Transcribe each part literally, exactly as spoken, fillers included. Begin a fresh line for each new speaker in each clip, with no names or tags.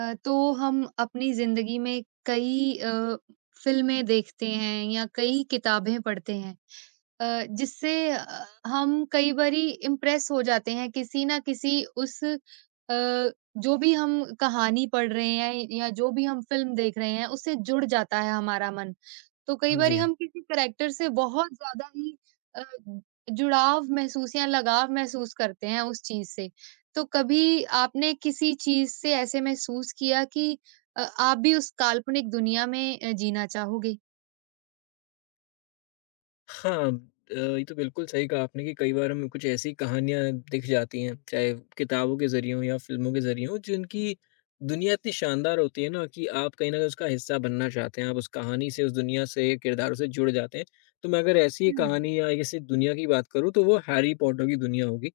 अ, तो हम अपनी ज़िंदगी में कई अ, फ़िल्में देखते हैं या कई किताबें पढ़ते हैं। अ, जिससे अ, हम कई बारी इम्प्रेस हो जाते हैं किसी ना किसी उस अ, जो भी हम कहानी पढ़ रहे हैं या जो भी हम फ़िल्म देख रहे हैं, उससे जुड़ जाता है हमारा मन। तो कई बारी
जी हाँ।
हम किसी करैक्टर से बहुत ज़्यादा ही अ, जुड़ाव महसूस या लगाव महसूस करते हैं उस चीज़ से। तो कभी आपने किसी चीज़ से ऐसे महसूस किया कि अ, आप भी उस काल्पनिक दुनिया में अ, जीना चाहोगे?
हाँ, अ, ये तो बिल्कुल सही कहा आपने कि कई बार हमें कुछ ऐसी कहानियाँ दिख जाती हैं, चाहे किताबों के ज़रिए हों या फ़िल्मों के ज़रिए हों, जिनकी दुनिया इतनी शानदार होती है ना कि आप कहीं न कहीं उसका हिस्सा बनना चाहते हैं, आप उस कहानी से, उस दुनिया से, किरदारों से जुड़ जाते हैं। तो मैं अगर ऐसी
हुँ,
कहानी या ऐसी दुनिया की बात करूँ, तो वो हैरी पॉटर की दुनिया होगी,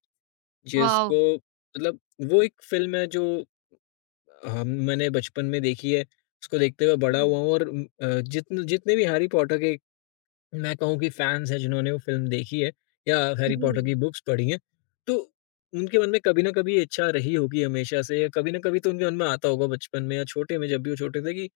वॉव!
जिसको मतलब वो एक फ़िल्म है जो हम मैंने बचपन में देखी है, उसको देखते हुए बड़ा
हुँ,
हुआ हूँ और उम, अ, जितन जितने भी हैरी पॉटर के मैं कहूँ कि फैन्स हैं जिन्होंने वो फ़िल्म देखी है या हैरी पॉटर
जी।
की बुक्स पढ़ी हैं, तो उनके मन में कभी न कभी ये इच्छा रही होगी हमेशा से या कभी न कभी तो उनके मन में आता होगा बचपन में या छोटे में जब भी वो छोटे थे कि अ,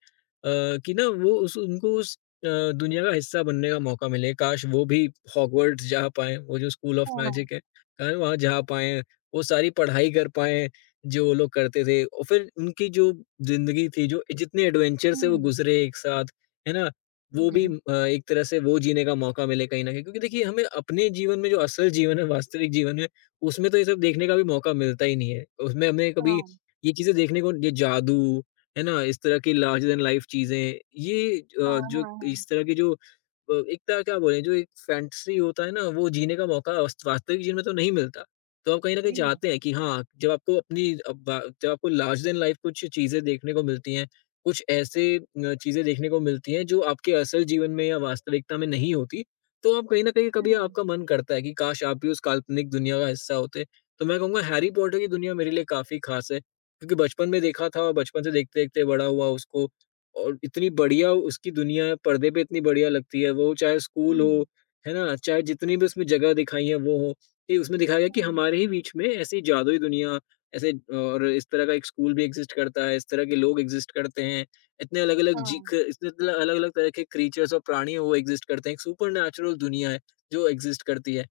कि ना वो उस उनको उस अ, दुनिया का हिस्सा बनने का मौका मिले। काश वो भी हॉगवर्ट्स जा पाएँ, वो जो स्कूल ऑफ
हाँ,
मैजिक है, काश वहाँ जा पाएँ, वो सारी पढ़ाई कर पाएँ जो वो लोग करते थे और फिर उनकी जो ज़िंदगी थी, जो जितने एडवेंचर से वो
हुँ,
गुज़रे एक साथ, है ना? वो भी
हुँ,
अ, एक तरह से वो जीने का मौका मिले कहीं न कहीं क्योंकि देखिए हमें अपने जीवन में जो असल जीवन है, वास्तविक जीवन है, उसमें तो ये सब देखने का भी मौका मिलता ही नहीं है। उसमें हमें कभी
हाँ,
ये चीज़ें देखने को ये जादू, है ना? इस तरह की लार्जर दैन लाइफ चीज़ें ये
हाँ,
अ,
हाँ,
जो
हाँ,
इस तरह की जो अ, एक तरह क्या बोलें जो एक फैंटेसी होता है ना, वो जीने का मौका वस्त वास्तविक जीवन में तो नहीं मिलता। तो आप कहीं न कहीं
जी,
चाहते हैं कि हाँ, जब आपको अपनी अब बा जब आपको लार्जर दैन लाइफ कुछ चीज़ें देखने को मिलती हैं कुछ ऐसे अ, चीज़ें देखने को मिलती हैं जो आपके असल जीवन में या वास्तविकता में नहीं होती, तो आप कहीं न कहीं कभी
हुँ,
आपका मन करता है कि काश आप भी उस काल्पनिक दुनिया का हिस्सा होते। तो मैं कहूँगा हैरी पॉटर की दुनिया मेरे लिए काफ़ी ख़ास है, क्योंकि बचपन में देखा था और बचपन से देखते-देखते बड़ा हुआ उसको और इतनी बढ़िया उसकी दुनिया है, पर्दे पे इतनी बढ़िया लगती है वो चाहे स्कूल
हुँ,
हो, है ना? चाहे जितनी भी उसमें जगह दिखाई है वो हो, ये उसमें दिखाया गया कि
हुँ,
हमारे ही बीच में ऐसी जादुई दुनिया ऐसे और इस तरह का एक स्कूल भी एग्ज़िस्ट करता है, इस तरह के लोग एग्ज़िस्ट करते हैं। इतने अलग-अलग जी
हाँ,
क इतने मतलब अलग-अलग तरह के क्रीचर्स और प्राणी वो एग्ज़िस्ट करते हैं। एक सुपरनैचुरल दुनिया है जो एग्ज़िस्ट करती है।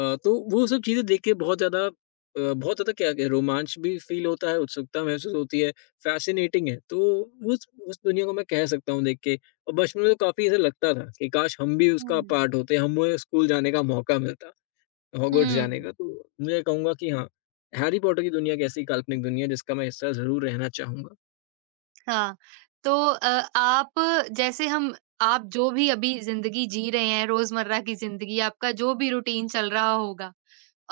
अ, तो वो सब चीज़ें देख के बहुत ज़्यादा अ, बहुत ज़्यादा क्या कहें रोमांच भी फ़ील होता है, उत्सुकता महसूस होती है, फ़ैसिनेटिंग है। तो उस उस दुनिया को मैं कह सकता हूँ देख के और बचपन में तो काफ़ी ऐसा लगता था कि काश हम भी उसका
हुँ,
पार्ट होते, हमें स्कूल जाने का मौका मिलता। हॉगवर्ट्स
हुँ,
जाने का, तो मैं कहूँगा कि हाँ, हैरी पॉटर की दुनिया एक ऐसी काल्पनिक दुनिया है जिसका मैं हिस्सा ज़रूर रहना चाहूँगा।
हाँ। तो अ, आप जैसे हम आप जो भी अभी ज़िंदगी जी रहे हैं, रोज़मर्रा की ज़िंदगी, आपका जो भी रूटीन चल रहा होगा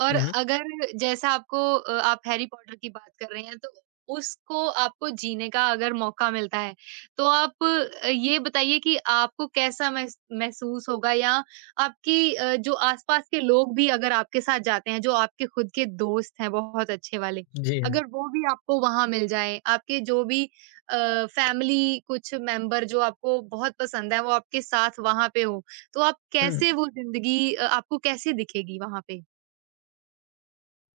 और
हुँ, हुँ।
अगर जैसा आपको अ, आप हैरी पॉटर की बात कर रहे हैं तो उसको आपको जीने का अगर मौका मिलता है, तो आप अ, ये बताइए कि आपको कैसा महस महसूस होगा या आपकी अ, जो आस-पास के लोग भी अगर आपके साथ जाते हैं, जो आपके खुद के दोस्त हैं बहुत अच्छे वाले,
जी हाँ।
अगर वो भी आपको वहाँ मिल जाएँ, आपके जो भी अ, फैमिली कुछ मेंबर जो आपको बहुत पसंद है, वो आपके साथ वहाँ पे हो, तो आप
हुँ।
कैसे वो ज़िंदगी अ, आपको कैसे दिखेगी वहाँ पे?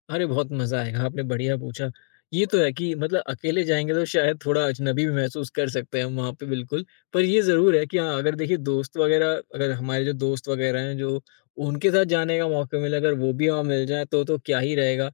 अरे! बहुत मज़ा आएगा, आपने बढ़िया पूछा। ये तो है कि मतलब अकेले जाएँगे तो शायद थोड़ा अजनबी भी महसूस कर सकते हैं हम वहाँ पे बिल्कुल। पर ये ज़रूर है कि हाँ, अगर देखिए दोस्त वग़ैरह अगर हमारे जो दोस्त वग़ैरह हैं जो उनके साथ जाने का मौका मिला अगर वो भी वहाँ मिल जाएँ तो तो क्या ही रहेगा।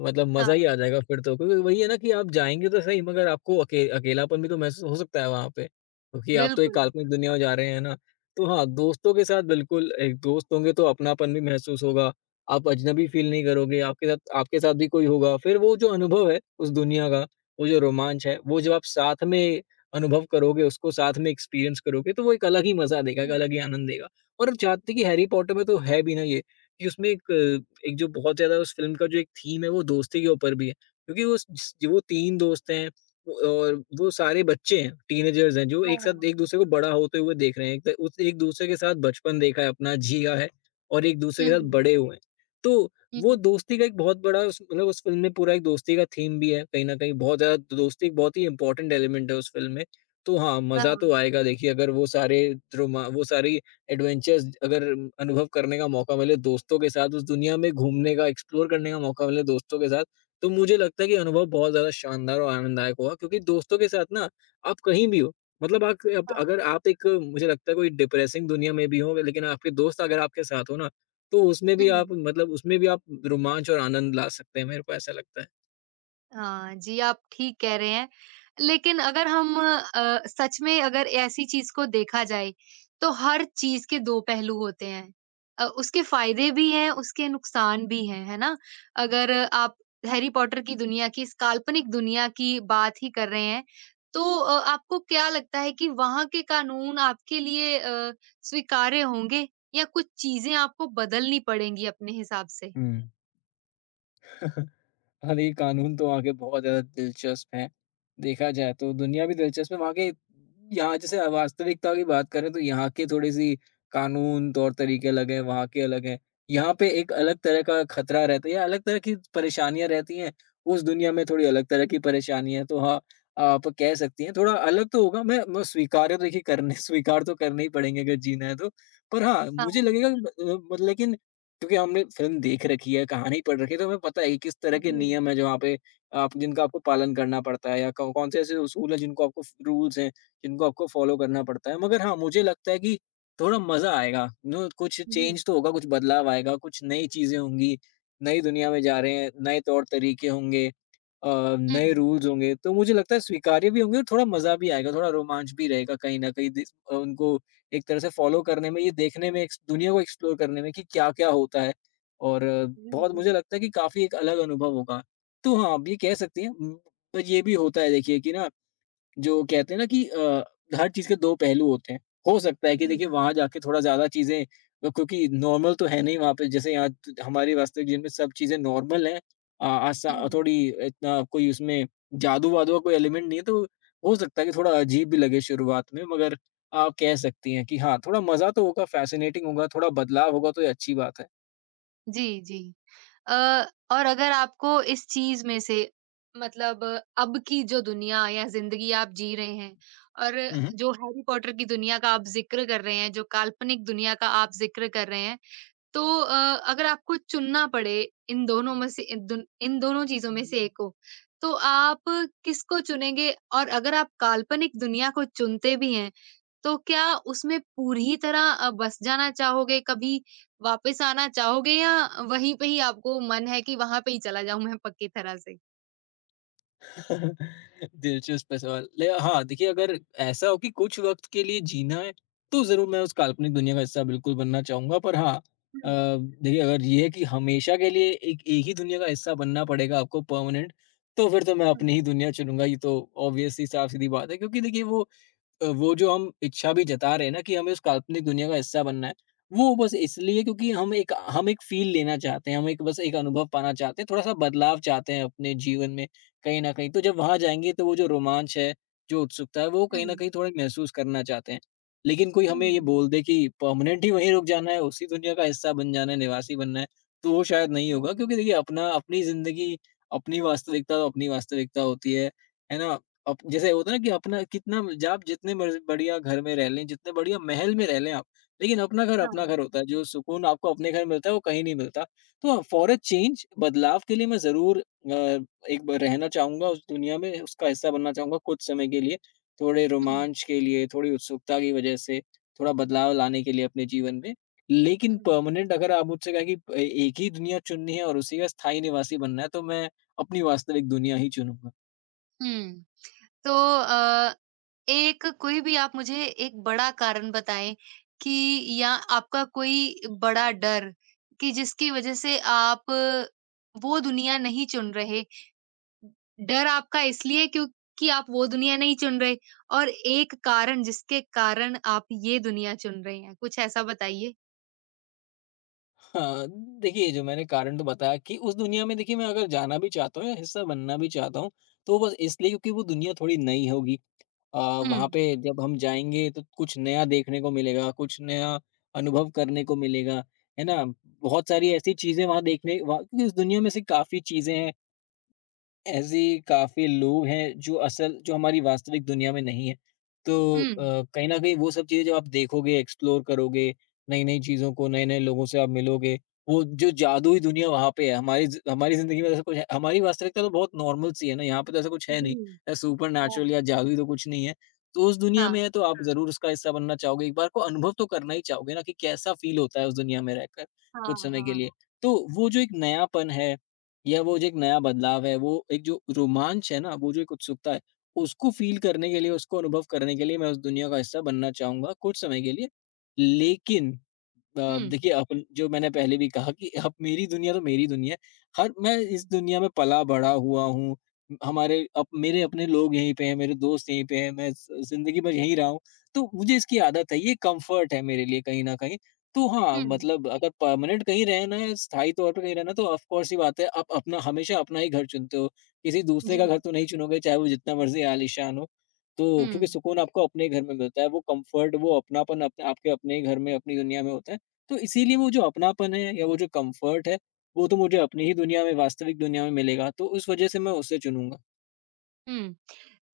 मतलब
हाँ।
मज़ा ही आ जाएगा फिर तो। क्योंकि वही है ना कि आप जाएँगे तो सही मगर आपको अके अकेलापन भी तो महसूस हो सकता है वहाँ पे। क्योंकि आप तो एक
बिल्कुल।
काल्पनिक दुनिया में जा रहे हैं ना। तो हाँ, दोस्तों के साथ बिल्कुल एक दोस्त होंगे तो अपनापन भी महसूस होगा। आप अजनबी फ़ील नहीं करोगे, आपके साथ आपके साथ भी कोई होगा, फिर वो जो अनुभव है उस दुनिया का, वो जो रोमांच है, वो जब आप साथ में अनुभव करोगे, उसको साथ में एक्सपीरियंस करोगे, तो वो एक अलग ही मज़ा देगा, एक
हुँ।
अलग ही आनंद देगा। और चाहते कि हैरी पॉटर में तो है भी ना ये, कि उसमें एक अ, एक जो बहुत ज़्यादा उस फ़िल्म का जो एक थीम है, वो दोस्ती के ऊपर भी है। क्योंकि वो स वो तीन दोस्त हैं वो- और वो सारे बच्चे हैं, टीनेजर्स हैं, जो एक साथ
हाँ।
एक-दूसरे को बड़ा होते हुए देख रहे हैं। एक त उस एक-दूसरे के साथ बचपन देखा है अपना, जिया है और एक-दूसरे
हुँ,
के साथ
हुँ।
बड़े हुए हैं। तो वो
हुँ।
दोस्ती का एक बहुत बड़ा उस मतलब उस फ़िल्म में पूरा एक दोस्ती का थीम भी है कहीं न कहीं बहुत ज़्यादा दोस्ती एक बहुत ही इम्पोर्टेंट एलिमेंट है उस फ़िल्म में। तो हाँ,
हाँ,
मज़ा तो आएगा देखिए अगर वो सारे रोमा वो सारी एडवेंचर्स अगर अनुभव करने का मौका मिले दोस्तों के साथ, उस दुनिया में घूमने का, एक्सप्लोर करने का मौका मिले दोस्तों के साथ, तो मुझे लगता है कि अनुभव बहुत ज़्यादा शानदार और आनंददायक होगा क्योंकि दोस्तों के साथ ना आप कहीं भी हो, मतलब आप आप-
हाँ।
अगर आप एक मुझे लगता है कोई डिप्रेसिंग दुनिया में भी हो लेकिन आपके दोस्त अगर आपके साथ हो ना तो उसमें भी
हुँ।
आप मतलब उसमें भी आप रोमांच और आनंद ला सकते हैं, मेरे को ऐसा लगता है।
हाँ, जी, आप ठीक कह रहे हैं। लेकिन अगर हम अ, सच में अगर ऐसी चीज़ को देखा जाए, तो हर चीज़ के दो पहलू होते हैं। अ, उसके फ़ायदे भी हैं, उसके नुकसान भी हैं, है ना? अगर आप हैरी पॉटर की दुनिया की, इस काल्पनिक दुनिया की बात ही कर रहे हैं, तो अ, आपको क्या लगता है कि वहाँ के कानून आपके लिए अ, स्वीकार्य होंगे या कुछ चीज़ें आपको बदलनी पड़ेंगी अपने हिसाब से?
हुँ। हालाँकि कानून तो वहाँ के बहुत ज़्यादा दिलचस्प हैं। देखा जाए तो दुनिया भी दिलचस्प है, वहाँ के यहाँ जैसे वास्तविकता की बात करें तो यहाँ के थोड़ी-सी कानून, तौर-तरीके अलग हैं, वहाँ के अलग हैं। यहाँ पे एक अलग तरह का खतरा रहता है या अलग तरह की परेशानियाँ रहती हैं, उस दुनिया में थोड़ी अलग तरह की परेशानियाँ हैं। तो हाँ, आप कह सकती हैं थोड़ा अलग तो होगा मैं म स्वीकार्य तो देखिए करने स्वीकार तो करने ही पड़ेंगे अगर जीना है तो। पर हाँ, मुझे
हाँ,
लगेगा अ, मतलब कि क्योंकि हमने फ़िल्म देख रखी है, कहानी पढ़ रखी है, तो हमें पता है कि किस
जी,
तरह के
जी।
नियम हैं, जहाँ पे आप जिनका आपको पालन करना पड़ता है या कौ कौन से ऐसे उसूल हैं, जिनको आपको फ रूल्स हैं, जिनको आपको फ़ॉलो करना पड़ता है। मगर हाँ, मुझे लगता है कि थोड़ा मज़ा आएगा, नो कुछ चेंज तो होगा, कुछ बदलाव आएगा, कुछ नई चीज़ें होंगी, नई दुनिया में जा रहे हैं, नए तौर-तरीके होंगे अ,
हुँ।
नए रूल्स होंगे, तो मुझे लगता है स्वीकार्य भी होंगे और थोड़ा मज़ा भी आएगा, थोड़ा रोमांच भी रहेगा कहीं न कहीं दिस अ, उनको एक तरह से फॉलो करने में, ये देखने में, एक्स दुनिया को एक्सप्लोर करने में कि क्या-क्या होता है और अ,
जी,
बहुत
जी।
मुझे लगता है कि काफ़ी एक अलग अनुभव होगा। तो हाँ, आप ये कह सकती हैं उम, पर ये भी होता है देखिए कि ना जो कहते हैं ना कि अ, हर चीज़ के दो पहलू होते हैं। हो सकता है कि
जी,
देखिए वहाँ जाके थोड़ा ज़्यादा चीज़ें अ, क्योंकि नॉर्मल तो है नहीं वहाँ पे जैसे यहाँ त हमारे वास्तविक जीवन में सब चीज़ें नॉर्मल हैं। अ, आसा
हुँ।
थोड़ी इतना कोई उसमें जादू-वादू का कोई एलिमेंट नहीं है तो हो सकता है कि थोड़ा अजीब भी लगे शुरुआत में मगर आप कह सकती हैं कि हाँ, थोड़ा मज़ा तो होगा, फ़ैसिनेटिंग होगा, थोड़ा बदलाव होगा तो ये अच्छी बात है।
जी, जी। अ, और अगर आपको इस चीज़ में से मतलब अब की जो दुनिया या ज़िंदगी आप जी रहे हैं और
हुँ, हुँ।
जो हैरी पॉटर की दुनिया का आप ज़िक्र कर रहे हैं, जो काल्पनिक दुनिया का आप ज़िक्र कर रहे हैं, तो अ, अगर आपको चुनना पड़े इन दोनों में से इन दुन इन दोनों चीज़ों में से एक को, तो आप किसको चुनेंगे? और अगर आप काल्पनिक दुनिया को चुनते भी हैं, तो क्या उसमें पूरी तरह अ, बस जाना चाहोगे, कभी वापस आना चाहोगे या वहीं पे ही आपको मन है कि वहाँ पे ही चला जाऊँ मैं पक्की तरह से?
दिलचस्प है सवाल। ले हाँ, देखिए अगर ऐसा हो कि कुछ वक़्त के लिए जीना है, तो ज़रूर मैं उस काल्पनिक दुनिया का हिस्सा बिल्कुल बनना चाहूँगा। पर हाँ अ,
हुँ,
देखिए अगर ये है कि हमेशा के लिए एक एक ही दुनिया का हिस्सा बनना पड़ेगा आपको परमानेंट, तो फिर तो मैं अपनी
हुँ,
ही दुनिया चुनूँगा। ये तो ऑब्वियस सी साफ-सीधी बात है क्योंकि देखिए वो अ, वो जो हम इच्छा भी जता रहे हैं ना कि हमें उस काल्पनिक दुनिया का हिस्सा बनना है, वो बस इसलिए क्योंकि हम एक हम एक फ़ील लेना चाहते हैं, हम एक बस एक अनुभव पाना चाहते हैं, थोड़ा-सा बदलाव चाहते हैं अपने जीवन में कहीं न कहीं। तो जब वहाँ जाएँगे तो वो जो रोमांच है, जो उत्सुकता है, वो कहीं न
हुँ,
कहीं थोड़ा महसूस करना चाहते हैं। लेकिन कोई हमें ये
हुँ,
बोल दे कि परमानेंट ही वहीं रुक जाना है, उसी दुनिया का हिस्सा बन जाना है, निवासी बनना है, तो वो शायद नहीं होगा
हुँ,
क्योंकि देखिए अपना अपनी ज़िंदगी, अपनी वास्तविकता तो अपनी वास्तविकता होती है, है ना? अप जैसे होता है ना कि अपना कितना ज आप जितने मर्ज़ बढ़िया घर में रह लें, जितने बढ़िया महल में रह लें आप, लेकिन अपना घर
हाँ,
अपना घर होता है। जो सुकून आपको अपने घर मिलता है, वो कहीं नहीं मिलता। तो फॉर अ चेंज बदलाव के लिए मैं ज़रूर अ, एक बार रहना चाहूँगा उस दुनिया में, उसका हिस्सा बनना चाहूँगा कुछ समय के लिए। थोड़े
हुँ,
रोमांच के लिए, थोड़ी उत्सुकता की वजह से, थोड़ा बदलाव लाने के लिए अपने जीवन में। लेकिन
हुँ।
परमानेंट अगर आप मुझसे कहें कि ए एक ही दुनिया चुननी है और उसी का स्थायी निवासी बनना है, तो मैं अपनी वास्तविक दुनिया ही चुनूँगा।
हुँ, तो अ, एक कोई भी आप मुझे एक बड़ा कारण बताएँ कि या आपका कोई बड़ा डर कि जिसकी वज़ह से आप वो दुनिया नहीं चुन रहे डर आपका इसलिए क्योंकि आप वो दुनिया नहीं चुन रहे और एक कारण जिसके कारण आप ये दुनिया चुन रहे हैं, कुछ ऐसा बताइए?
हाँ, देखिए जो मैंने कारण तो बताया कि उस दुनिया में देखिए मैं अगर जाना भी चाहता हूँ या हिस्सा बनना भी चाहता हूँ, तो बस इसलिए क्योंकि वो दुनिया थोड़ी नई होगी। अ,
हुँ,
वहाँ पे जब हम जाएँगे तो कुछ नया देखने को मिलेगा, कुछ नया अनुभव करने को मिलेगा, है ना? बहुत सारी ऐसी चीज़ें वहाँ देखने वहाँ क्योंकि इस दुनिया में से काफ़ी चीज़ें हैं ऐसे काफ़ी लोग हैं जो असल जो हमारी वास्तविक दुनिया में नहीं है। तो
हुँ।
अ, कहीं न कहीं वो सब चीज़ें जब आप देखोगे, एक्सप्लोर करोगे, नई-नई चीज़ों को, नए-नए लोगों से आप मिलोगे, वो जो जादुई दुनिया वहाँ पे है, हमारी ज़ि हमारी ज़िंदगी में तो ऐसा कुछ है हमारी वास्तविकता तो बहुत नॉर्मल सी है ना, यहाँ पे तो ऐसा कुछ है नहीं।
हुँ,
या
हाँ।
सुपरनैचुरल या जादुई तो कुछ नहीं है। तो उस दुनिया
हाँ।
में है तो आप हुँ। ज़रूर उसका हिस्सा बनना चाहोगे, एक बार को अनुभव तो करना ही चाहोगे ना कि कैसा फ़ील होता है उस दुनिया में रहकर
हाँ,
कुछ समय
हाँ,
के
हाँ।
लिए। तो वो जो एक नयापन है या वो जो एक नया बदलाव है, वो एक जो रोमांच है ना, वो जो एक उत्सुकता है, उसको फ़ील करने के लिए, उसको अनुभव करने के लिए मैं उस दुनिया का हिस्सा बनना चाहूँगा कुछ समय के लिए। लेकिन अ,
हुँ,
देखिए अपन जो मैंने पहले भी कहा कि अब मेरी दुनिया तो मेरी दुनिया है। हर मैं इस
हुँ।
दुनिया में पला-बड़ा हुआ हूँ। हमारे अप मेरे अपने लोग यहीं पे हैं, मेरे दोस्त यहीं पे हैं, मैं ज़ ज़िंदगी भर यहीं रहा हूँ। तो मुझे इसकी आदत है, ये कम्फ़र्ट है मेरे लिए कहीं न कहीं। तो हाँ,
हुँ।
मतलब अगर परमानेंट कहीं रहना है, स्थायी तौर पे कहीं रहना है, तो ऑफ़ कोर्स सी बात है, आप अपना हमेशा अपना ही घर चुनते हो। किसी
जी।
दूसरे का घर तो नहीं चुनोगे, चाहे वो जितना मर्ज़ी आलीशान हो। तो
हुँ,
क्योंकि सुकून आपको अपने घर में मिलता है, वो कम्फ़र्ट, वो अपनापन अपने आपके अपने ही घर में, अपनी दुनिया में होता है। तो इसीलिए वो जो अपनापन है या वो जो कम्फ़र्ट है, वो तो मुझे अपनी ही दुनिया में, वास्तविक दुनिया में मिलेगा। तो उस वज़ह से मैं उसे चुनूँगा।
हुँ।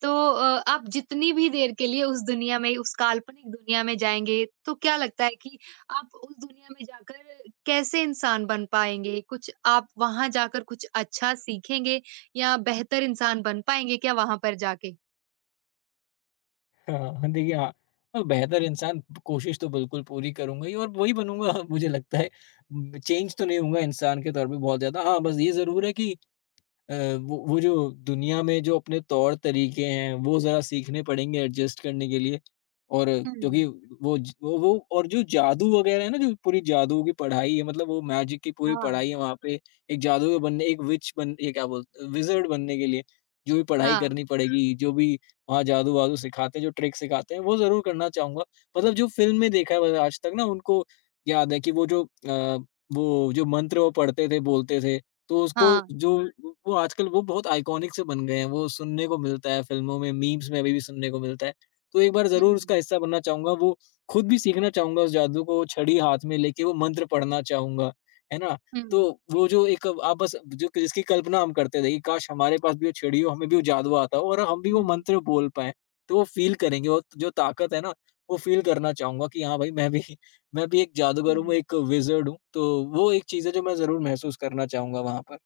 तो अ, आप जितनी भी देर के लिए उस दुनिया में, उस काल्पनिक दुनिया में जाएँगे, तो क्या लगता है कि आप उस दुनिया में जाकर कैसे इंसान बन पाएँगे? कुछ आप वहाँ जाकर कुछ अच्छा सीखेंगे या बेहतर इंसान बन पाएँगे क्या वहाँ पर जाके?
हाँ, देखिए हाँ, और बेहतर इंसान कोशिश तो बिल्कुल पूरी करूँगा ही और वही बनूँगा मुझे लगता है। चेंज तो नहीं होऊँगा इंसान के तौर पे बहुत ज़्यादा। हाँ, बस ये ज़रूर है कि अ, वो वो जो दुनिया में जो अपने तौर-तरीके हैं, वो ज़रा सीखने पड़ेंगे एडजस्ट करने के लिए। और क्योंकि
हुँ,
वो ज वो वो और जो जादू वगैरह है ना, जो पूरी जादू की पढ़ाई है, मतलब वो मैजिक की पूरी
हाँ।
पढ़ाई है वहाँ पे। एक जादूगर बनने एक विच बन ये क्या बोलते हैं विज़र्ड बनने के लिए जो भी पढ़ाई
हाँ,
करनी हुँ। पड़ेगी, जो भी वहाँ जादू-वादू सिखाते हैं, जो ट्रिक सिखाते हैं, वो ज़रूर करना चाहूँगा। मतलब जो फ़िल्म में देखा है मैंने आज तक ना, उनको याद है कि वो जो अ, वो जो मंत्र वो पढ़ते थे, बोलते थे तो उसको
हाँ।
जो वो आजकल वो बहुत आइकॉनिक से बन गए हैं, वो सुनने को मिलता है फ़िल्मों में, मीम्स में अभी भी सुनने को मिलता है। तो एक बार ज़रूर
हुँ,
उसका हिस्सा बनना चाहूँगा, वो खुद भी सीखना चाहूँगा उस जादू को, वो छड़ी हाथ में लेके वो मंत्र पढ़ना चाहूँगा, है ना?
हुँ,
तो वो जो एक आप बस जो जिसकी कल्पना हम करते थे कि काश हमारे पास भी वो छड़ी हो, हमें भी वो जादू आता हो और हम भी वो
हुँ,
मंत्र बोल पाएँ। तो वो फ़ील करेंगे, वो जो ताकत है ना, वो फ़ील करना चाहूँगा कि हाँ भाई मैं भी मैं भी एक जादूगर हूँ,
हुँ।
एक विज़र्ड हूँ, तो वो एक चीज़ है जो मैं ज़रूर महसूस करना चाहूँगा वहाँ पर।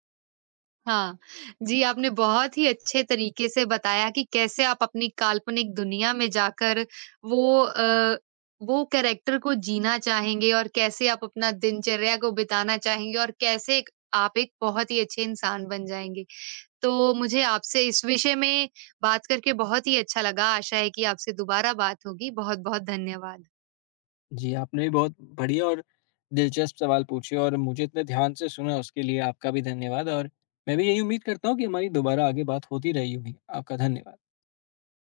हाँ, जी आपने बहुत ही अच्छे तरीके से बताया कि कैसे आप अपनी काल्पनिक दुनिया में जाकर वो अ, वो कैरेक्टर को जीना चाहेंगे और कैसे आप अपना दिनचर्या को बिताना चाहेंगे और कैसे एक आप एक बहुत ही अच्छे इंसान बन जाएँगे। तो मुझे आपसे इस विषय में बात करके बहुत ही अच्छा लगा, आशा है कि आपसे दोबारा बात होगी। बहुत-बहुत धन्यवाद।
जी, आपने भी बहुत बढ़िया और दिलचस्प सवाल पूछे और मुझे इतने ध्यान से सुना उसके लिए आपका भी धन्यवाद और मैं भी यही उम्मीद करता हूँ कि हमारी दोबारा आगे बात होती रही होगी। आपका धन्यवाद।